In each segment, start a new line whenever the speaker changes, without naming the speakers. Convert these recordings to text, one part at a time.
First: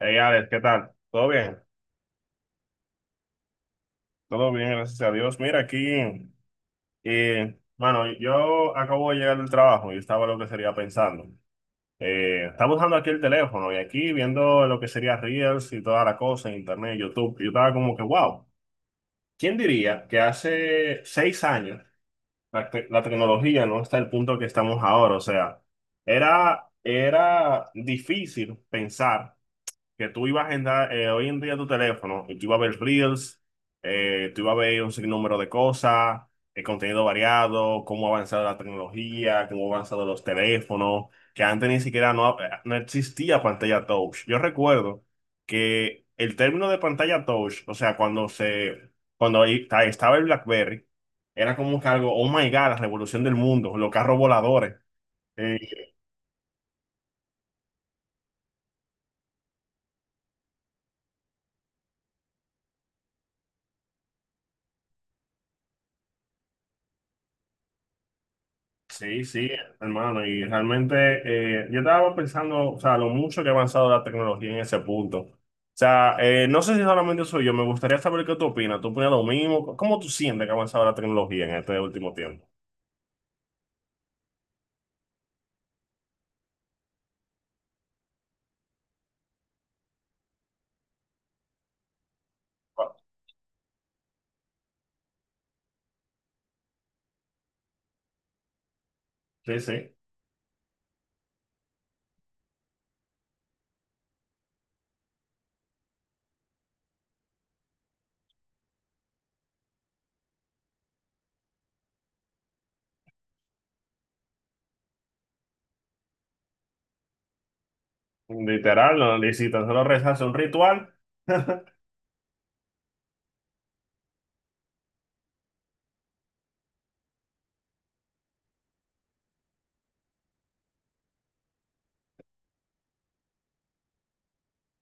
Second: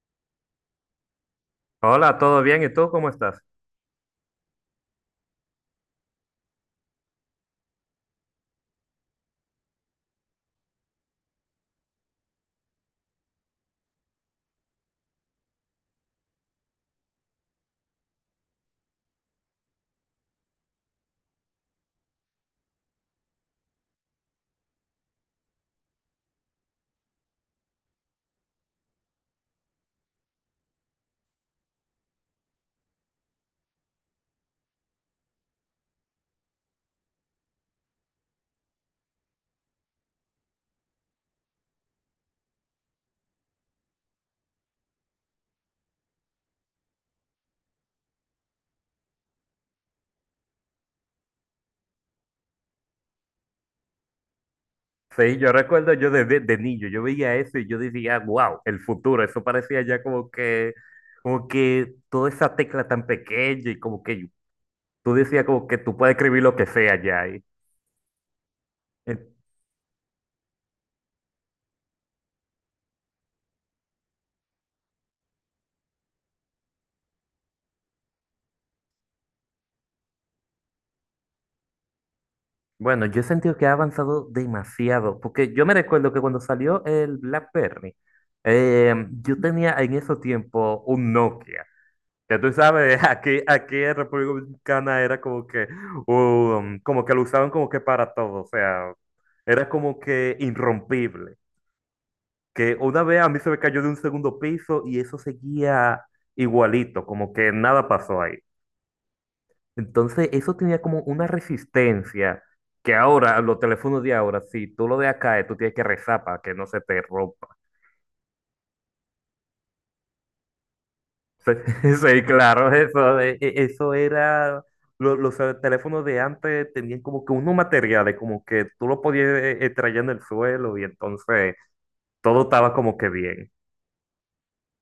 Hey Alex, ¿qué tal? ¿Todo bien?
Hola, ¿todo bien? ¿Y tú cómo estás?
Todo bien, gracias a Dios. Mira, aquí, bueno, yo acabo de llegar del trabajo y estaba lo que sería pensando. Estaba usando aquí el teléfono y aquí viendo lo que sería Reels y toda la cosa en Internet, YouTube. Yo estaba como que, wow, ¿quién diría que hace 6 años la tecnología no está al punto que estamos ahora? O sea, era difícil pensar que tú ibas a agendar hoy en día tu teléfono y tú ibas a ver Reels, tú ibas a ver un sinnúmero de cosas, el contenido variado, cómo ha avanzado la tecnología, cómo han avanzado los teléfonos, que antes ni siquiera no, no existía pantalla touch. Yo recuerdo que el término de pantalla touch, o sea, cuando ahí estaba el BlackBerry, era como que algo, oh my God, la revolución del mundo, los carros voladores.
Sí, yo recuerdo yo de niño, yo veía eso y yo decía, wow, el futuro, eso parecía ya como que toda esa tecla tan pequeña y como que tú decías como que tú puedes escribir lo que sea ya. Y,
Sí,
eh,
sí, hermano, y realmente yo estaba pensando, o sea, lo mucho que ha avanzado la tecnología en ese punto. O sea, no sé si solamente soy yo, me gustaría saber qué tú opinas. ¿Tú opinas lo mismo? ¿Cómo tú sientes que ha avanzado la tecnología en este último tiempo?
bueno, yo he sentido que ha avanzado demasiado, porque yo me recuerdo que cuando salió el BlackBerry, yo tenía en ese tiempo un Nokia. Ya tú sabes, aquí en República Dominicana era como que lo usaban como que para todo, o sea,
Sí,
era
sí,
como que irrompible. Que una vez a mí se me cayó de un segundo piso y eso seguía igualito, como que nada pasó ahí. Entonces, eso tenía como una resistencia que ahora, los teléfonos de ahora, si tú lo dejas caer, tú tienes que rezar para que no se te rompa.
literal, no, y si tan solo rezas un ritual.
Sí, sí, claro, eso era, los, teléfonos de antes tenían como que unos materiales, como que tú lo podías traer en el suelo y entonces todo estaba como que bien.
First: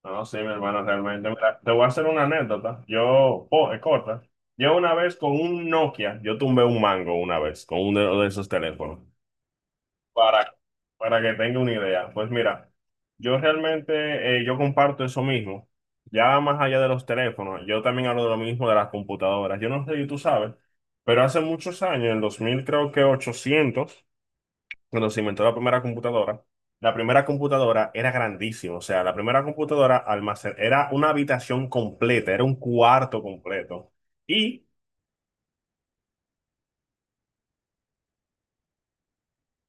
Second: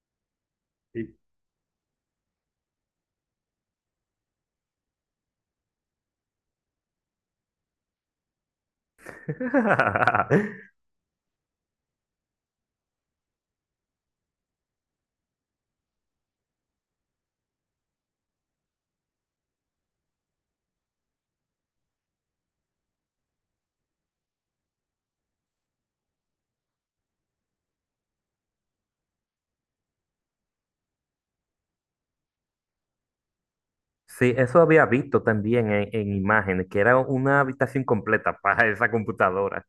No, sí, mi hermano,
Y-
realmente. Mira, te voy a hacer una anécdota. Oh, es corta. Yo una vez con un Nokia, yo tumbé un mango una vez con uno de esos teléfonos. Para, para que tenga una idea, pues mira, yo realmente yo comparto eso mismo. Ya más allá de los teléfonos, yo también hablo de lo mismo de las computadoras. Yo no sé si tú sabes, pero hace muchos años, en 2000 creo que 800 cuando se inventó la primera computadora era grandísima. O sea, la primera computadora almacén era una habitación completa, era un cuarto completo.
Sí, eso
Y
había visto también en imágenes, que era una habitación completa para esa computadora.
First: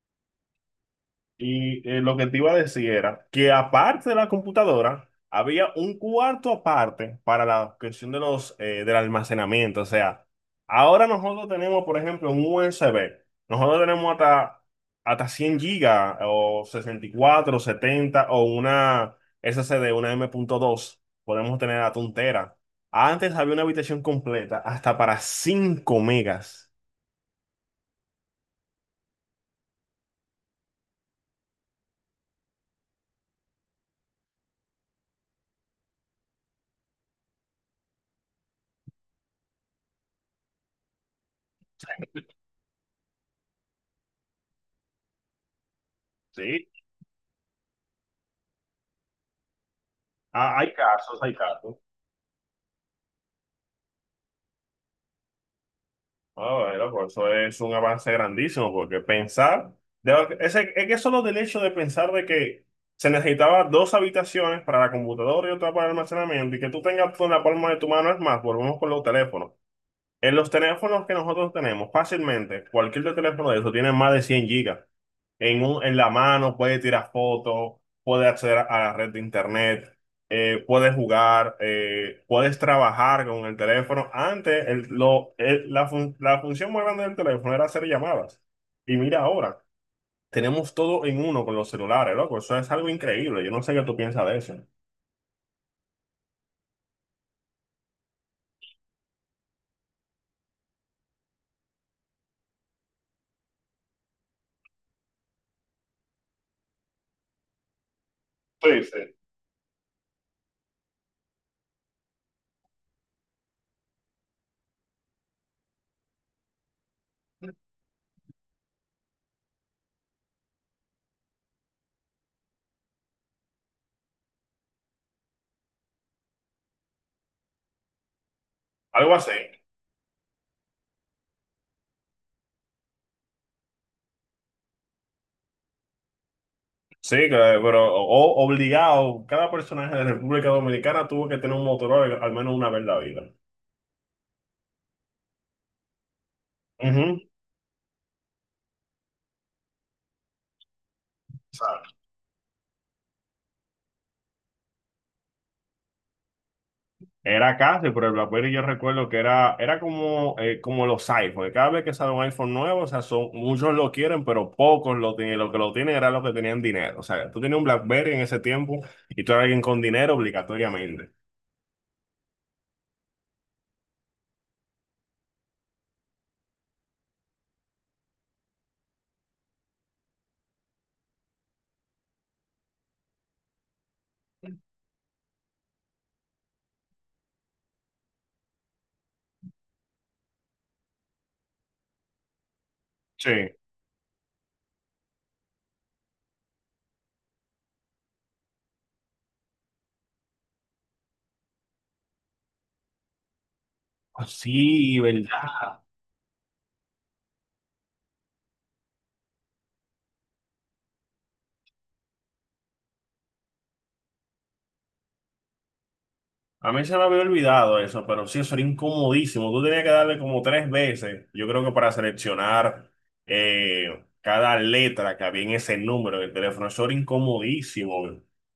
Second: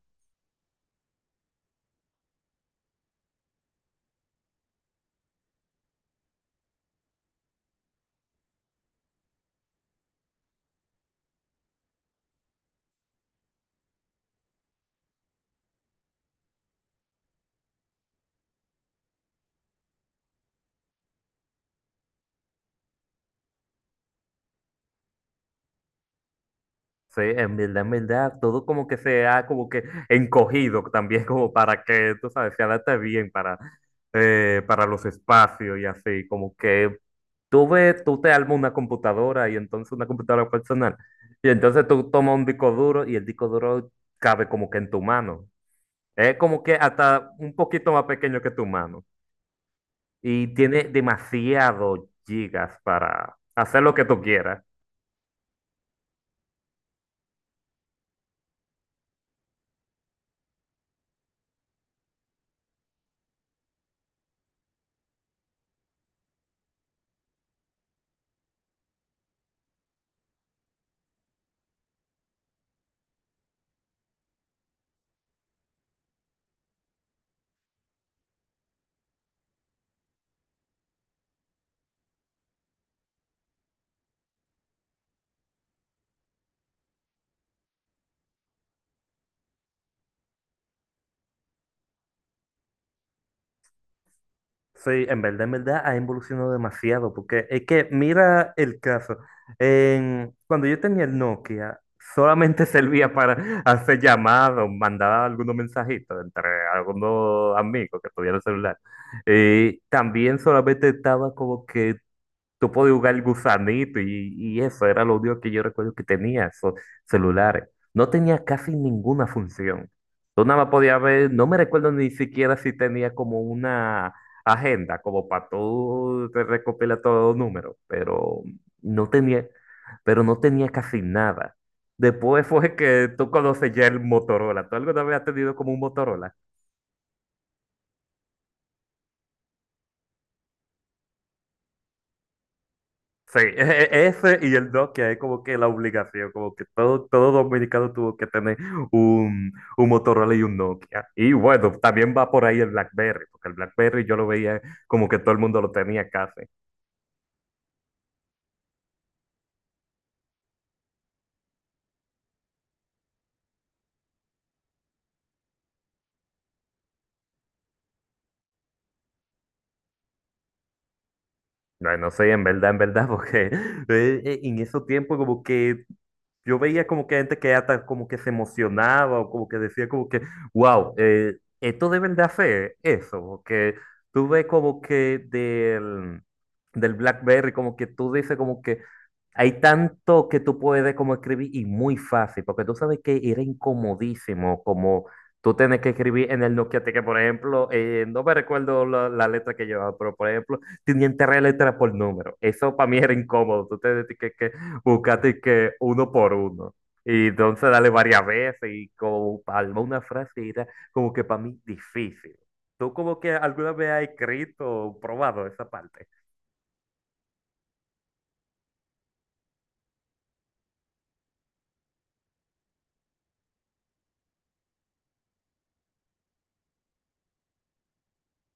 Y lo que te iba a decir era que aparte de la computadora, había un cuarto aparte para la cuestión de del almacenamiento. O sea, ahora nosotros tenemos, por ejemplo, un USB. Nosotros tenemos hasta 100 gigas o 64 70 o una SSD, una M punto dos. Podemos tener hasta un tera. Antes había una habitación completa hasta para 5 megas.
Sí, en verdad, todo como que se ha como que encogido también como para que, tú sabes, se adapte bien para los espacios y así, como que tú ves, tú te armas una computadora y entonces una computadora personal y entonces tú tomas un disco duro y el disco duro cabe como que en tu mano. Es como
Sí.
que hasta un poquito más pequeño que tu mano y
Ah, hay
tiene
casos, hay casos.
demasiado gigas para hacer lo que tú quieras.
Ah, bueno, pues eso es un avance grandísimo, porque pensar, es que solo del hecho de pensar de que se necesitaba dos habitaciones para la computadora y otra para el almacenamiento, y que tú tengas todo en la palma de tu mano, es más, volvemos con los teléfonos. En los teléfonos que nosotros tenemos, fácilmente, cualquier teléfono de eso tiene más de 100 gigas. En la mano puede tirar fotos, puede acceder a la red de internet, puedes jugar, puedes trabajar con el teléfono. Antes, la función más grande del teléfono era hacer llamadas. Y mira ahora, tenemos todo en uno con los celulares, loco. Eso es algo increíble. Yo no sé qué tú piensas de eso.
Sí, en verdad ha evolucionado demasiado, porque es que mira el caso. Cuando yo tenía el Nokia, solamente servía para hacer llamadas, mandar algunos mensajitos entre algunos amigos que tuvieran celular.
Sí, sí.
Y también solamente estaba como que. Tú podías jugar el gusanito y eso era lo único que yo recuerdo que tenía, esos celulares. No tenía casi ninguna función. Tú nada más podías ver, no me recuerdo ni siquiera si tenía como una agenda, como para tú te recopilar todos los números, no
Algo así.
tenía, pero no tenía casi nada. Después fue que tú conoces ya el Motorola. ¿Tú alguna vez has tenido como un Motorola?
Sí, claro, pero obligado, cada personaje de República Dominicana tuvo que tener un Motorola al menos una vez en la vida.
Sí, ese y el Nokia es como que la obligación, como que todo,
Ujú.
todo dominicano tuvo que tener un Motorola y un Nokia. Y bueno,
¿Sabes?
también va por ahí el BlackBerry, porque el BlackBerry yo lo veía como que todo el mundo lo tenía casi.
Era casi, pero el BlackBerry yo recuerdo que era, era como, como los iPhones. Cada vez que sale un iPhone nuevo, o sea, son, muchos lo quieren, pero pocos lo tienen. Lo que lo tienen era los que tenían dinero. O sea, tú tenías un BlackBerry en ese tiempo y tú eras alguien con dinero obligatoriamente.
Bueno, no sé, en verdad, porque en esos tiempos como que yo veía como que gente que hasta como que se emocionaba o como que decía como que, wow, esto deben de hacer eso, porque tú ves como que del BlackBerry, como que tú dices como que, hay tanto que tú puedes como escribir y muy fácil, porque tú sabes que
Sí.
era incomodísimo como tú tienes que escribir en el Nokia T, que por ejemplo, no me recuerdo la letra que llevaba, pero por ejemplo, tenían tres letras por número. Eso para mí era incómodo. Tú tenías
Ah,
que
sí,
buscar
¿verdad?
de que uno por uno. Y entonces darle varias veces y como palma una frase era como que para mí difícil. ¿Tú como que alguna vez has escrito o probado esa parte?
A mí se me había olvidado eso, pero sí, eso era incomodísimo. Tú tenías que darle como 3 veces, yo creo que para seleccionar cada letra que había en ese número del teléfono. Eso era incomodísimo.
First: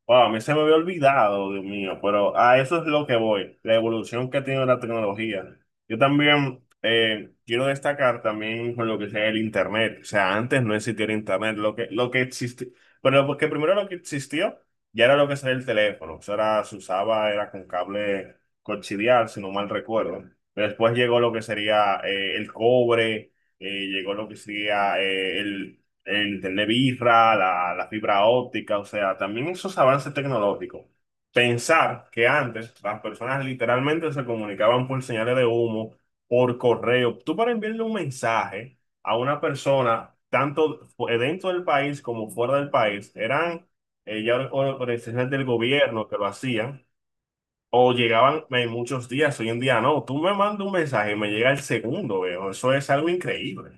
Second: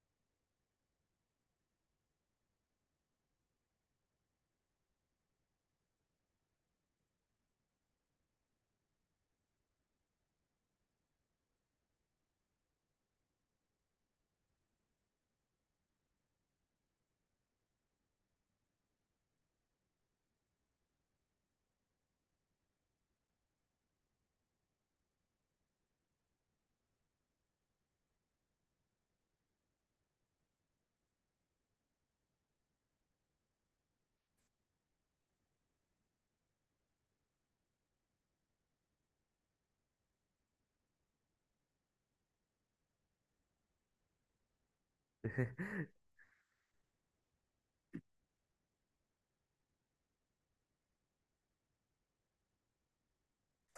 Wow, a mí se me había olvidado, Dios mío, pero a eso es lo que voy, la evolución que ha tenido la tecnología. Yo también quiero destacar también con lo que sea el Internet. O sea, antes no existía el Internet, lo que existía, pero porque primero lo que existió. Ya era lo que sería el teléfono, eso era, se usaba, era con cable coaxial, si no mal recuerdo. Después llegó lo que sería el cobre, llegó lo que sería el internet birra, la fibra óptica, o sea, también esos avances tecnológicos. Pensar que antes las personas literalmente se comunicaban por señales de humo, por correo. Tú para enviarle un mensaje a una persona, tanto dentro del país como fuera del país, eran ya organizaciones del gobierno que lo hacían, o llegaban en muchos días, hoy en día no, tú me mandas un mensaje y me llega el segundo, veo, eso es algo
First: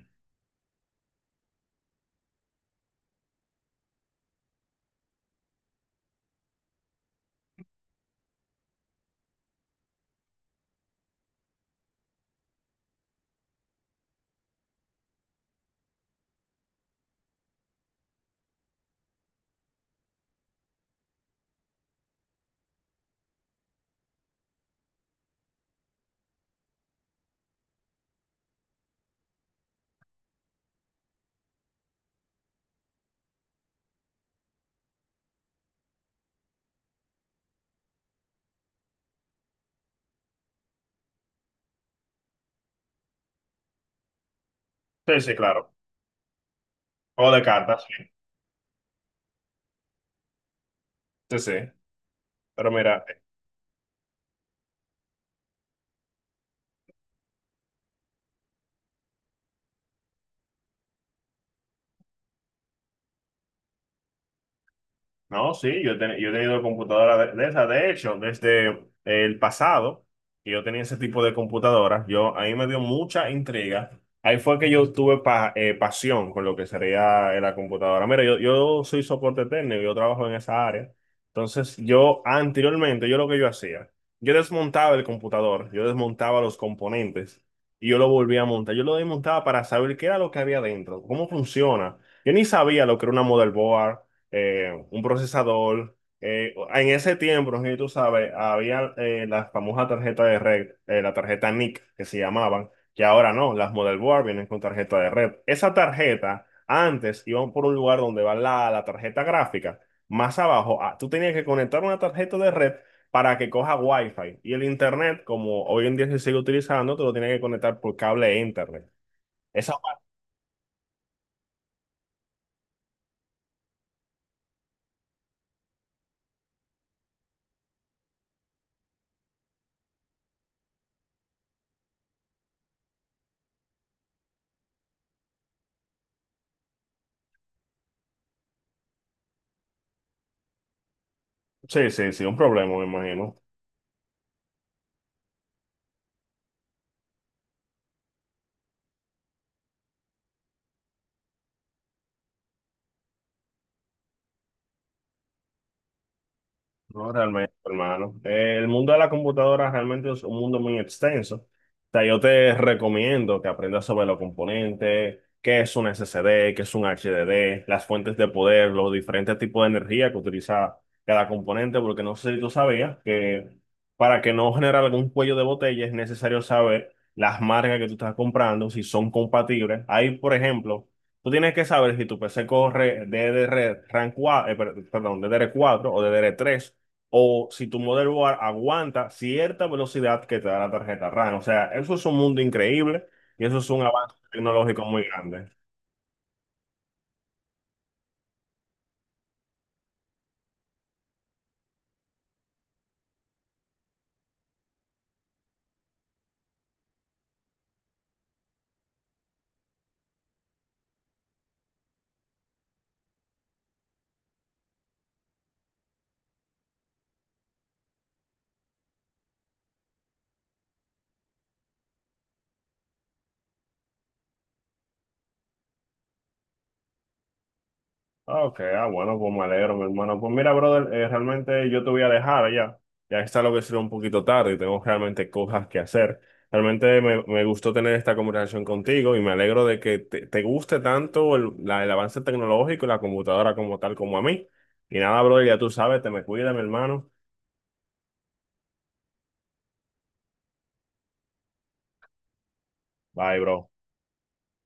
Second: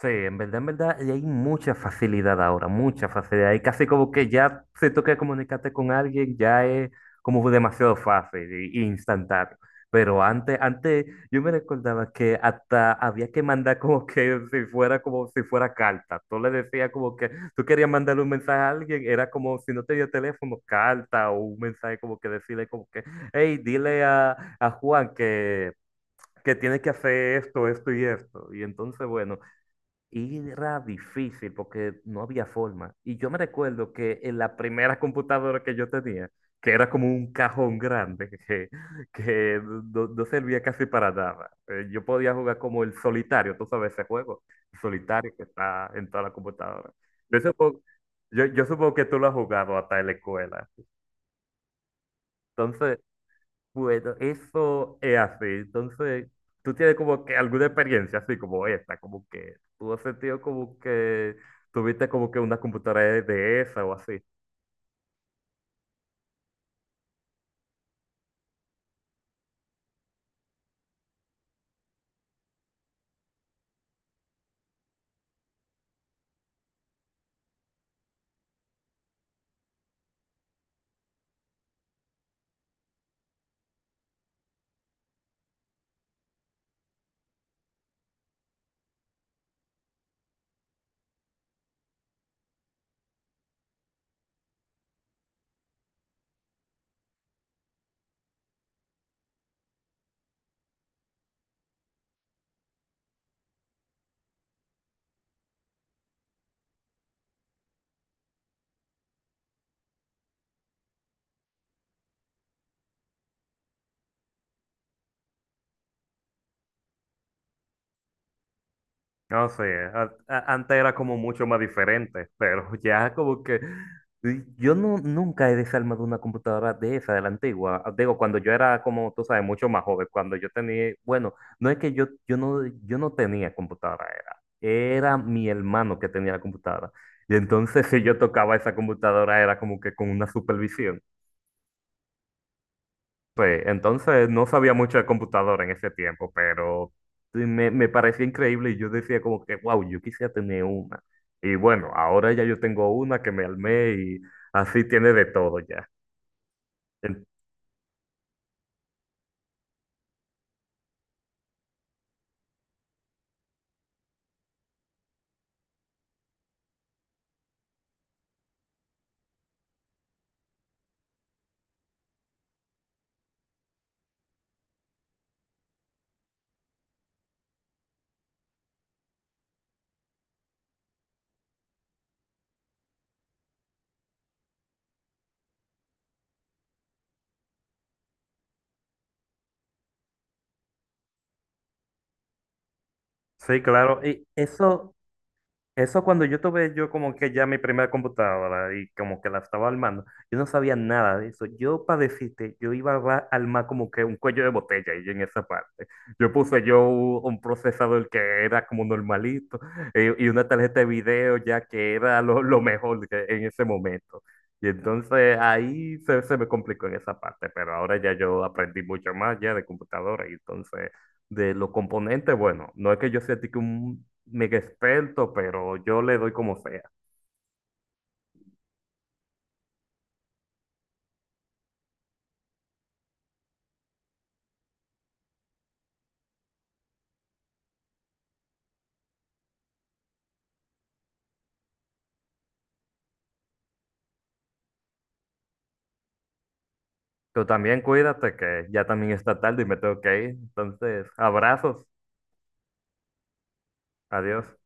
Sí, en verdad, y hay mucha facilidad ahora, mucha facilidad. Y casi como que ya se toca comunicarte con alguien, ya es como demasiado fácil e instantáneo. Pero antes yo me recordaba que hasta había que mandar como que si fuera como si fuera carta. Tú le decías como que tú querías mandarle un mensaje a alguien, era como si no tenía teléfono, carta o un mensaje como que decirle como que, hey, dile a Juan que tiene que hacer esto, esto y esto. Y entonces, bueno. Y era difícil porque no había forma. Y yo me recuerdo que en la primera computadora que yo tenía, que, era como un cajón grande, que no, no servía casi para nada, yo podía jugar como el solitario, tú sabes ese juego, el
Sí,
solitario
sí,
que
claro.
está en toda la computadora.
O
Yo
de
supongo,
cartas, sí,
yo supongo que tú lo has jugado hasta en la escuela.
sí. Sí. Pero
Entonces,
mira,
bueno, eso es así. Entonces, tú tienes como que alguna experiencia así como esta, como que tú has sentido como que tuviste como que una computadora de esa o así.
no, sí, yo, yo he tenido computadora de esas. De hecho, desde el pasado, que yo tenía ese tipo de computadora, a mí me dio mucha intriga. Ahí fue que yo tuve pasión con lo que sería la computadora. Mira, yo soy soporte técnico, yo trabajo en esa área. Entonces, yo anteriormente, yo lo que yo hacía, yo desmontaba el computador, yo desmontaba los componentes y yo lo volvía a montar. Yo lo desmontaba para saber qué era lo que había dentro, cómo funciona. Yo ni sabía lo que era una motherboard un procesador. En ese tiempo, no sé si tú sabes, había la famosa tarjeta de red, la tarjeta NIC que se llamaban, que ahora no, las model board vienen con tarjeta de red. Esa tarjeta antes iban por un lugar donde va la tarjeta gráfica, más abajo, ah, tú tenías que conectar una tarjeta de red para que coja Wi-Fi. Y el internet, como hoy en día se sigue utilizando, te lo tienes que conectar por cable a internet.
No sé,
Esa,
antes era como mucho más diferente, pero ya como que yo no nunca he desarmado una computadora de esa, de la antigua. Digo, cuando yo era como, tú sabes, mucho más joven, cuando yo tenía, bueno, no es que yo no tenía computadora, era mi hermano que tenía la computadora. Y entonces si yo tocaba esa computadora era como que con una supervisión.
sí, sí, sí, un problema, me imagino.
Sí, entonces no sabía mucho de computadora en ese tiempo, pero sí me parecía increíble y yo decía como que, wow, yo quisiera tener una. Y bueno, ahora ya yo tengo una que me armé y así tiene de todo ya.
No,
En-
realmente, hermano. El mundo de la computadora realmente es un mundo muy extenso. O sea, yo te recomiendo que aprendas sobre los componentes, qué es un SSD, qué es un HDD, las fuentes de poder, los diferentes tipos de energía que utiliza cada componente, porque no sé si tú sabías que para que no generar algún cuello de botella es necesario saber las marcas que tú estás comprando, si son compatibles. Ahí, por ejemplo, tú tienes que saber si tu PC corre DDR 4, perdón, DDR4 o DDR3 o si tu motherboard aguanta cierta velocidad que te da la tarjeta RAM. O sea, eso es un mundo increíble y eso
Sí,
es un
claro.
avance tecnológico muy grande.
Eso cuando yo tuve yo como que ya mi primera computadora y como que la estaba armando, yo no sabía nada de eso. Yo para decirte, yo iba a armar como que un cuello de botella y en esa parte. Yo puse yo un procesador que era como normalito y, una tarjeta de video ya que era lo mejor en ese momento. Y entonces ahí se me complicó en esa parte, pero ahora ya yo aprendí mucho más ya de computadora y entonces de los componentes, bueno, no es que yo sea tique un mega experto, pero yo le doy como sea.
Ok, ah, bueno, pues me alegro, mi hermano. Pues mira, brother, realmente yo te voy a dejar ya. Ya está lo que será un poquito tarde y tengo realmente cosas que hacer. Realmente me gustó tener esta conversación contigo y me alegro de que te guste tanto el avance tecnológico y la computadora como tal como a mí. Y nada, brother, ya tú sabes, te me cuida, mi hermano.
Tú también cuídate, que ya también está tarde y me tengo que ir. Entonces, abrazos,
Bye, bro.
adiós.